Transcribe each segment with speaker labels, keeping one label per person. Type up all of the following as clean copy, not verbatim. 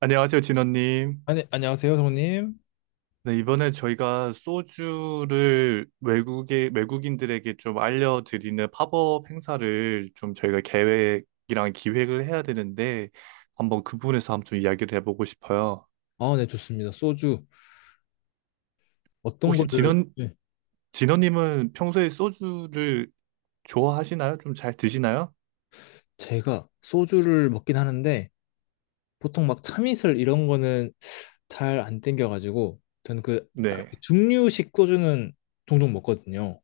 Speaker 1: 안녕하세요, 진원님.
Speaker 2: 아니, 안녕하세요, 성님.
Speaker 1: 네, 이번에 저희가 소주를 외국에, 외국인들에게 좀 알려드리는 팝업 행사를 좀 저희가 계획이랑 기획을 해야 되는데, 한번 그 부분에서 한번 좀 이야기를 해보고 싶어요.
Speaker 2: 아, 네, 좋습니다. 소주. 어떤
Speaker 1: 혹시
Speaker 2: 거를, 네.
Speaker 1: 진원님은 평소에 소주를 좋아하시나요? 좀 잘 드시나요?
Speaker 2: 제가 소주를 먹긴 하는데, 보통 막 참이슬 이런 거는 잘 안 땡겨가지고, 저는 그, 딱
Speaker 1: 네.
Speaker 2: 중류식 소주는 종종 먹거든요.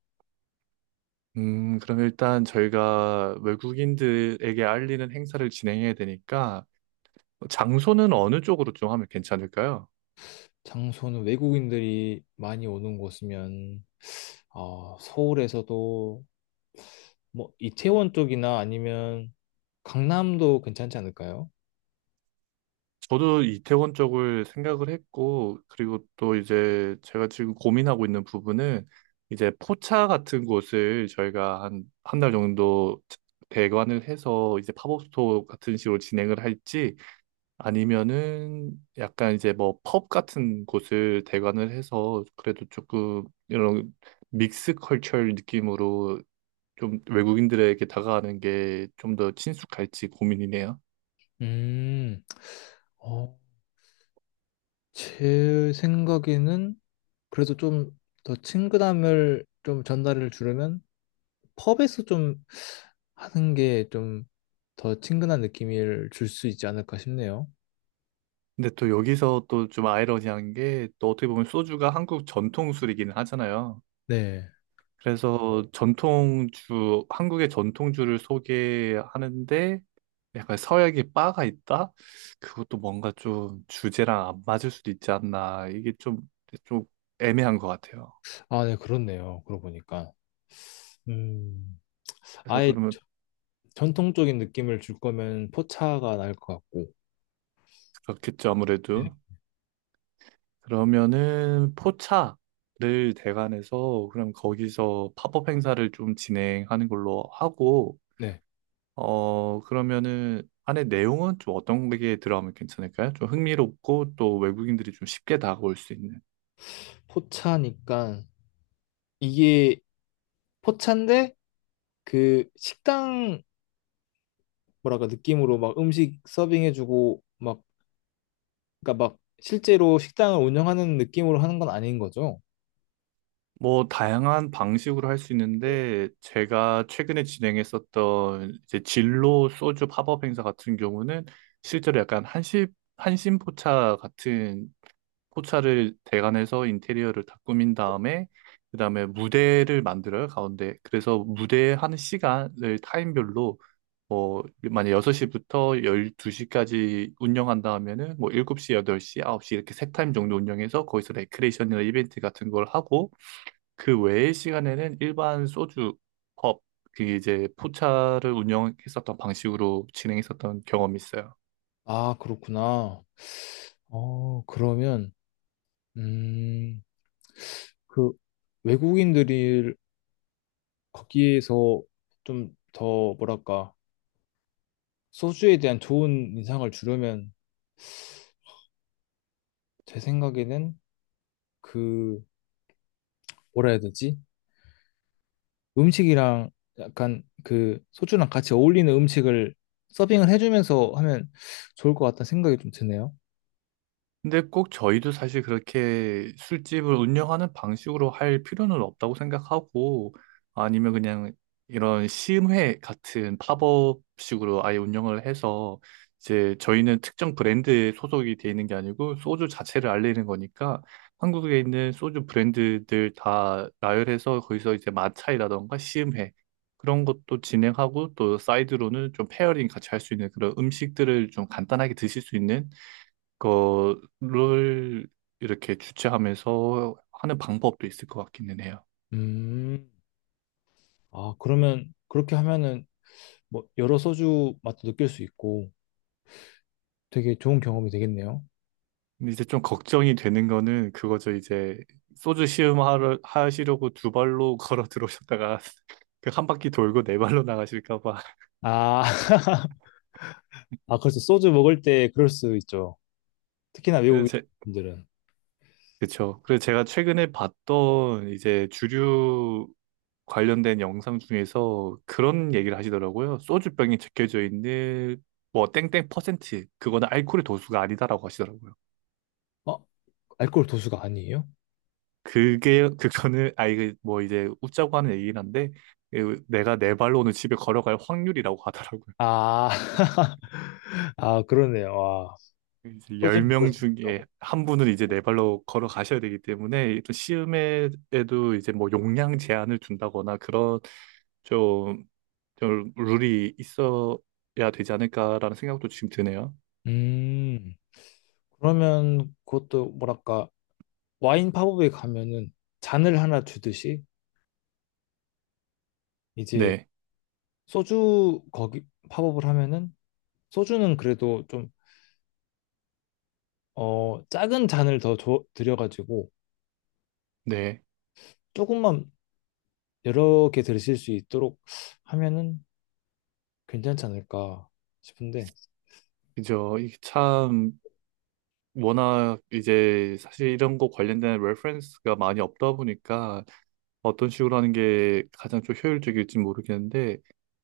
Speaker 1: 그럼 일단 저희가 외국인들에게 알리는 행사를 진행해야 되니까, 장소는 어느 쪽으로 좀 하면 괜찮을까요?
Speaker 2: 장소는 외국인들이 많이 오는 곳이면, 어, 서울에서도, 뭐, 이태원 쪽이나 아니면 강남도 괜찮지 않을까요?
Speaker 1: 저도 이태원 쪽을 생각을 했고, 그리고 또 이제 제가 지금 고민하고 있는 부분은 이제 포차 같은 곳을 저희가 한, 한 달 정도 대관을 해서 이제 팝업 스토어 같은 식으로 진행을 할지 아니면은 약간 이제 뭐 펍 같은 곳을 대관을 해서 그래도 조금 이런 믹스 컬처 느낌으로 좀 외국인들에게 다가가는 게 좀 더 친숙할지 고민이네요.
Speaker 2: 음, 어, 제 생각에는 그래도 좀 더 친근함을 좀 전달을 주려면 펍에서 좀 하는 게 좀 더 친근한 느낌을 줄 수 있지 않을까 싶네요.
Speaker 1: 근데 또 여기서 또 좀 아이러니한 게 또 어떻게 보면 소주가 한국 전통술이기는 하잖아요.
Speaker 2: 네.
Speaker 1: 그래서 전통주, 한국의 전통주를 소개하는데 약간 서양의 바가 있다? 그것도 뭔가 좀 주제랑 안 맞을 수도 있지 않나. 이게 좀, 좀 애매한 것 같아요.
Speaker 2: 아, 네, 그렇네요. 그러고 보니까. 음,
Speaker 1: 그래서
Speaker 2: 아예
Speaker 1: 그러면
Speaker 2: 전통적인 느낌을 줄 거면 포차가 나을 것 같고.
Speaker 1: 그렇겠죠,
Speaker 2: 네.
Speaker 1: 아무래도. 그러면은 포차를 대관해서 그럼 거기서 팝업 행사를 좀 진행하는 걸로 하고
Speaker 2: 네.
Speaker 1: 어, 그러면은 안에 내용은 좀 어떤 게 들어가면 괜찮을까요? 좀 흥미롭고 또 외국인들이 좀 쉽게 다가올 수 있는.
Speaker 2: 포차니까 이게 포차인데 그 식당 뭐랄까 느낌으로 막 음식 서빙해주고 막 그러니까 막 실제로 식당을 운영하는 느낌으로 하는 건 아닌 거죠?
Speaker 1: 뭐 다양한 방식으로 할 수 있는데 제가 최근에 진행했었던 이제 진로 소주 팝업 행사 같은 경우는 실제로 약간 한시 한심포차 같은 포차를 대관해서 인테리어를 다 꾸민 다음에 그다음에 무대를 만들어요, 가운데. 그래서 무대 하는 시간을 타임별로 뭐 만약 6시부터 12시까지 운영한다 하면은 뭐 7시, 8시, 9시 이렇게 세 타임 정도 운영해서 거기서 레크레이션이나 이벤트 같은 걸 하고 그 외의 시간에는 일반 소주 펍, 그게 이제 포차를 운영했었던 방식으로 진행했었던 경험이 있어요.
Speaker 2: 아, 그렇구나. 그러면, 음, 그 외국인들이 거기에서 좀 더 뭐랄까, 소주에 대한 좋은 인상을 주려면 제 생각에는 그, 뭐라 해야 되지? 음식이랑 약간 그 소주랑 같이 어울리는 음식을 서빙을 해주면서 하면 좋을 것 같다는 생각이 좀 드네요.
Speaker 1: 근데 꼭 저희도 사실 그렇게 술집을 운영하는 방식으로 할 필요는 없다고 생각하고 아니면 그냥 이런 시음회 같은 팝업식으로 아예 운영을 해서 이제 저희는 특정 브랜드에 소속이 돼 있는 게 아니고 소주 자체를 알리는 거니까 한국에 있는 소주 브랜드들 다 나열해서 거기서 이제 마차이라던가 시음회 그런 것도 진행하고 또 사이드로는 좀 페어링 같이 할 수 있는 그런 음식들을 좀 간단하게 드실 수 있는 거를 이렇게 주최하면서 하는 방법도 있을 것 같기는 해요.
Speaker 2: 음, 아, 그러면 그렇게 하면은 뭐 여러 소주 맛도 느낄 수 있고 되게 좋은 경험이 되겠네요.
Speaker 1: 근데 이제 좀 걱정이 되는 거는 그거죠. 이제 소주 시음 하시려고 두 발로 걸어 들어오셨다가 그 한 바퀴 돌고 네 발로 나가실까 봐.
Speaker 2: 아, 아 그래서 소주 먹을 때 그럴 수 있죠. 특히나
Speaker 1: 그래서 제,
Speaker 2: 외국인들은
Speaker 1: 그쵸. 그래서 제가 최근에 봤던 이제 주류 관련된 영상 중에서 그런 얘기를 하시더라고요. 소주병에 적혀져 있는 뭐 땡땡 퍼센트 그거는 알코올의 도수가 아니다라고 하시더라고요.
Speaker 2: 어? 알코올 도수가 아니에요?
Speaker 1: 그게 그거는 아 이게 뭐 이제 웃자고 하는 얘기긴 한데 그 내가 네 발로 오늘 집에 걸어갈 확률이라고 하더라고요.
Speaker 2: 아, 아 그러네요. 와,
Speaker 1: 이제
Speaker 2: 소주 먹을
Speaker 1: 10명
Speaker 2: 수 있죠.
Speaker 1: 중에 한 분은 이제 네 발로 걸어가셔야 되기 때문에 또 시음에도 이제 뭐 용량 제한을 둔다거나 그런 좀, 좀 룰이 있어야 되지 않을까라는 생각도 지금 드네요.
Speaker 2: 음, 그러면 그것도 뭐랄까 와인 팝업에 가면은 잔을 하나 주듯이 이제
Speaker 1: 네,
Speaker 2: 소주 거기 팝업을 하면은 소주는 그래도 좀 어, 작은 잔을 더 줘, 드려가지고
Speaker 1: 네.
Speaker 2: 조금만 여러 개 들으실 수 있도록 하면은 괜찮지 않을까 싶은데,
Speaker 1: 그죠. 이게 참 워낙 이제 사실 이런 거 관련된 레퍼런스가 많이 없다 보니까 어떤 식으로 하는 게 가장 좀 효율적일지 모르겠는데,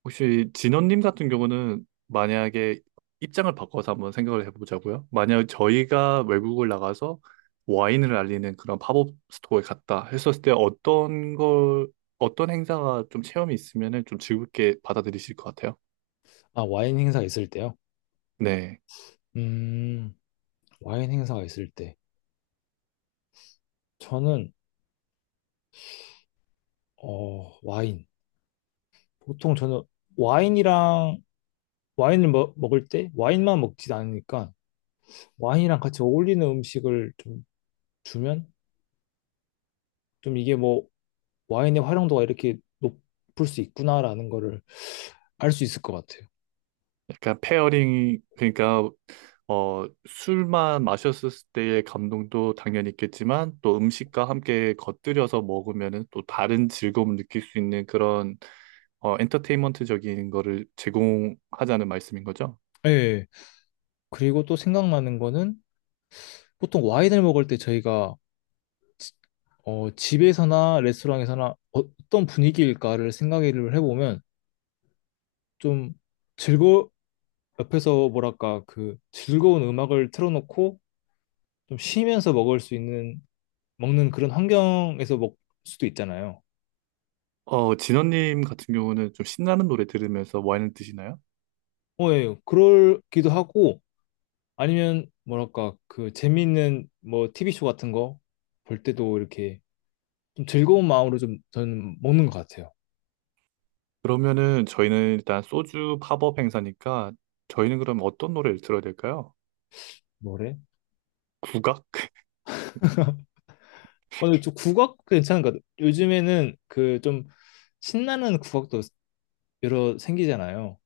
Speaker 1: 혹시 진원님 같은 경우는 만약에 입장을 바꿔서 한번 생각을 해보자고요. 만약 저희가 외국을 나가서 와인을 알리는 그런 팝업 스토어에 갔다 했었을 때 어떤 걸, 어떤 행사가 좀 체험이 있으면은 좀 즐겁게 받아들이실 것 같아요?
Speaker 2: 아, 와인 행사 있을 때요?
Speaker 1: 네.
Speaker 2: 음, 와인 행사가 있을 때. 저는, 어, 와인. 보통 저는 와인이랑, 와인을 먹을 때 와인만 먹진 않으니까 와인이랑 같이 어울리는 음식을 좀 주면 좀 이게 뭐 와인의 활용도가 이렇게 높을 수 있구나라는 거를 알 수 있을 것 같아요.
Speaker 1: 약간 페어링이 그러니까 어 술만 마셨을 때의 감동도 당연히 있겠지만 또 음식과 함께 곁들여서 먹으면은 또 다른 즐거움을 느낄 수 있는 그런 어 엔터테인먼트적인 거를 제공하자는 말씀인 거죠.
Speaker 2: 예. 그리고 또 생각나는 거는 보통 와인을 먹을 때 저희가 어, 집에서나 레스토랑에서나 어떤 분위기일까를 생각을 해보면 좀 즐거, 옆에서 뭐랄까 그 즐거운 음악을 틀어놓고 좀 쉬면서 먹을 수 있는, 먹는 그런 환경에서 먹을 수도 있잖아요.
Speaker 1: 어 진원님 같은 경우는 좀 신나는 노래 들으면서 와인을 드시나요?
Speaker 2: 어, 예, 그럴기도 하고 아니면 뭐랄까 그 재미있는 뭐 TV쇼 같은 거 볼 때도 이렇게 좀 즐거운 마음으로 좀 저는 먹는 것 같아요.
Speaker 1: 그러면은 저희는 일단 소주 팝업 행사니까 저희는 그럼 어떤 노래를 들어야 될까요?
Speaker 2: 뭐래?
Speaker 1: 국악?
Speaker 2: 오늘 좀 국악 괜찮은 것 같아요. 요즘에는 그 좀 신나는 국악도 여러 생기잖아요.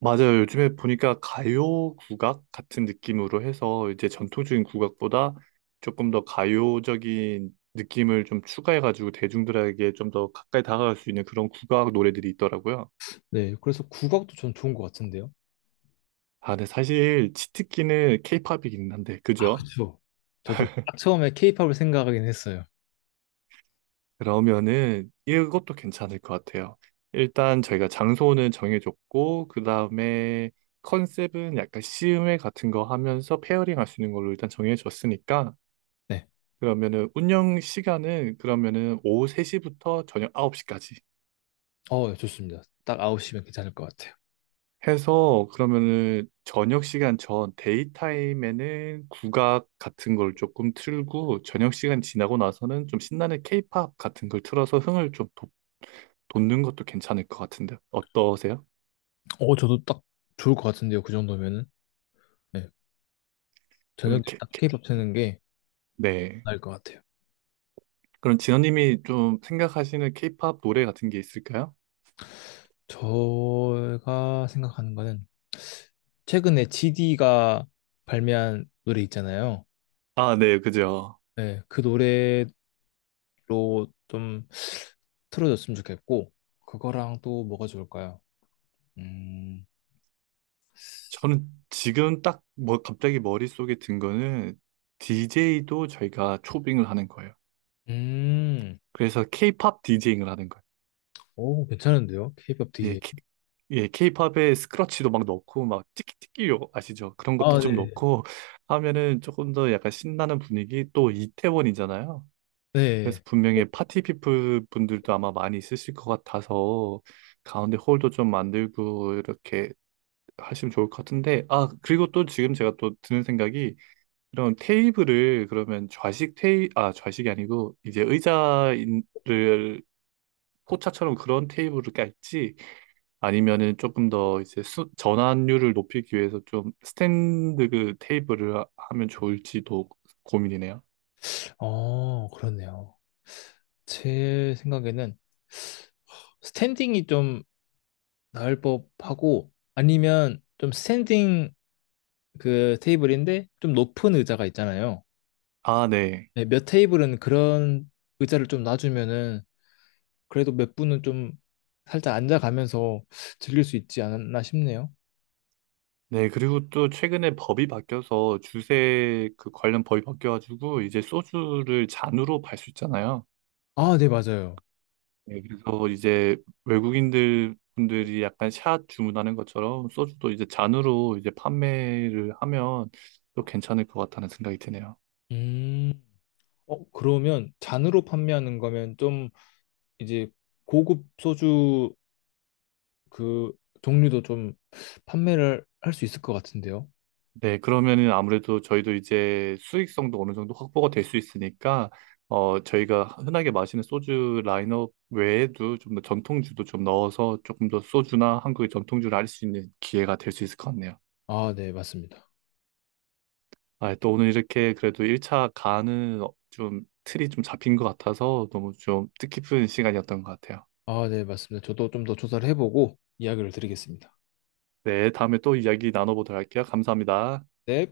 Speaker 1: 맞아요. 요즘에 보니까 가요 국악 같은 느낌으로 해서 이제 전통적인 국악보다 조금 더 가요적인 느낌을 좀 추가해가지고 대중들에게 좀 더 가까이 다가갈 수 있는 그런 국악 노래들이 있더라고요.
Speaker 2: 네, 그래서 국악도 전 좋은 것 같은데요.
Speaker 1: 아, 근데 사실 치트키는 케이팝이긴 한데,
Speaker 2: 아, 그렇
Speaker 1: 그죠?
Speaker 2: 죠 저도 딱 처음에 케이팝을 생각하긴 했어요.
Speaker 1: 그러면은 이것도 괜찮을 것 같아요. 일단 저희가 장소는 정해줬고, 그 다음에 컨셉은 약간 시음회 같은 거 하면서 페어링 할 수 있는 걸로 일단 정해줬으니까,
Speaker 2: 네,
Speaker 1: 그러면은 운영 시간은 그러면은 오후 3시부터 저녁 9시까지
Speaker 2: 어, 좋습니다. 딱 9시면 괜찮을 것 같아요.
Speaker 1: 해서 그러면은 저녁 시간 전 데이 타임에는 국악 같은 걸 조금 틀고 저녁 시간 지나고 나서는 좀 신나는 케이팝 같은 걸 틀어서 흥을 좀 돋- 는 것도 괜찮을 것 같은데 어떠세요?
Speaker 2: 어, 저도 딱 좋을 것 같은데요. 그 정도면은. 네, 저녁에
Speaker 1: 이렇게
Speaker 2: 딱 케이팝 트는 게
Speaker 1: 네.
Speaker 2: 나을 것 같아요.
Speaker 1: 그럼 진호님이 좀 생각하시는 케이팝 노래 같은 게 있을까요?
Speaker 2: 제가 생각하는 거는 최근에 GD가 발매한 노래 있잖아요.
Speaker 1: 아, 네, 그죠.
Speaker 2: 네, 그 노래 로 좀 틀어줬으면 좋겠고 그거랑 또 뭐가 좋을까요? 음,
Speaker 1: 저는 지금 딱 뭐 갑자기 머릿속에 든 거는 DJ도 저희가 초빙을 하는 거예요.
Speaker 2: 음,
Speaker 1: 그래서 K-pop 제잉을 하는 거예요.
Speaker 2: 오 괜찮은데요? K-pop
Speaker 1: 예,
Speaker 2: DJ.
Speaker 1: K, 예, K-pop에 스크러치도 막 넣고 막 띠끼띠끼요 아시죠? 그런 것도
Speaker 2: 아, 네.
Speaker 1: 좀 넣고 하면은 조금 더 약간 신나는 분위기 또 이태원이잖아요. 그래서
Speaker 2: 네.
Speaker 1: 분명히 파티 피플 분들도 아마 많이 있으실 것 같아서 가운데 홀도 좀 만들고 이렇게 하시면 좋을 것 같은데 아 그리고 또 지금 제가 또 드는 생각이 그럼 테이블을 그러면 좌식 테이 아 좌식이 아니고 이제 의자를 포차처럼 그런 테이블을 깔지 아니면은 조금 더 이제 전환율을 높이기 위해서 좀 스탠드 그 테이블을 하- 하면 좋을지도 고민이네요.
Speaker 2: 어, 그렇네요. 제 생각에는 스탠딩이 좀 나을 법하고 아니면 좀 스탠딩 그 테이블인데 좀 높은 의자가 있잖아요.
Speaker 1: 아, 네.
Speaker 2: 네, 몇 테이블은 그런 의자를 좀 놔주면은 그래도 몇 분은 좀 살짝 앉아가면서 즐길 수 있지 않았나 싶네요.
Speaker 1: 네, 그리고 또 최근에 법이 바뀌어서 주세 그 관련 법이 바뀌어가지고 이제 소주를 잔으로 팔 수 있잖아요.
Speaker 2: 아, 네, 맞아요.
Speaker 1: 네, 그래서 이제 외국인들 분들이 약간 샷 주문하는 것처럼 소주도 이제 잔으로 이제 판매를 하면 또 괜찮을 것 같다는 생각이 드네요.
Speaker 2: 음, 어, 그러면 잔으로 판매하는 거면 좀 이제 고급 소주 그 종류도 좀 판매를 할 수 있을 것 같은데요.
Speaker 1: 네, 그러면은 아무래도 저희도 이제 수익성도 어느 정도 확보가 될 수 있으니까 어 저희가 흔하게 마시는 소주 라인업 외에도 좀 더 전통주도 좀 넣어서 조금 더 소주나 한국의 전통주를 알 수 있는 기회가 될 수 있을 것 같네요.
Speaker 2: 아, 네, 맞습니다.
Speaker 1: 아, 또 오늘 이렇게 그래도 1차 가는 어, 좀 틀이 좀 잡힌 것 같아서 너무 좀 뜻깊은 시간이었던 것 같아요.
Speaker 2: 아, 네, 맞습니다. 저도 좀 더 조사를 해보고 이야기를 드리겠습니다.
Speaker 1: 네, 다음에 또 이야기 나눠보도록 할게요. 감사합니다.
Speaker 2: 네.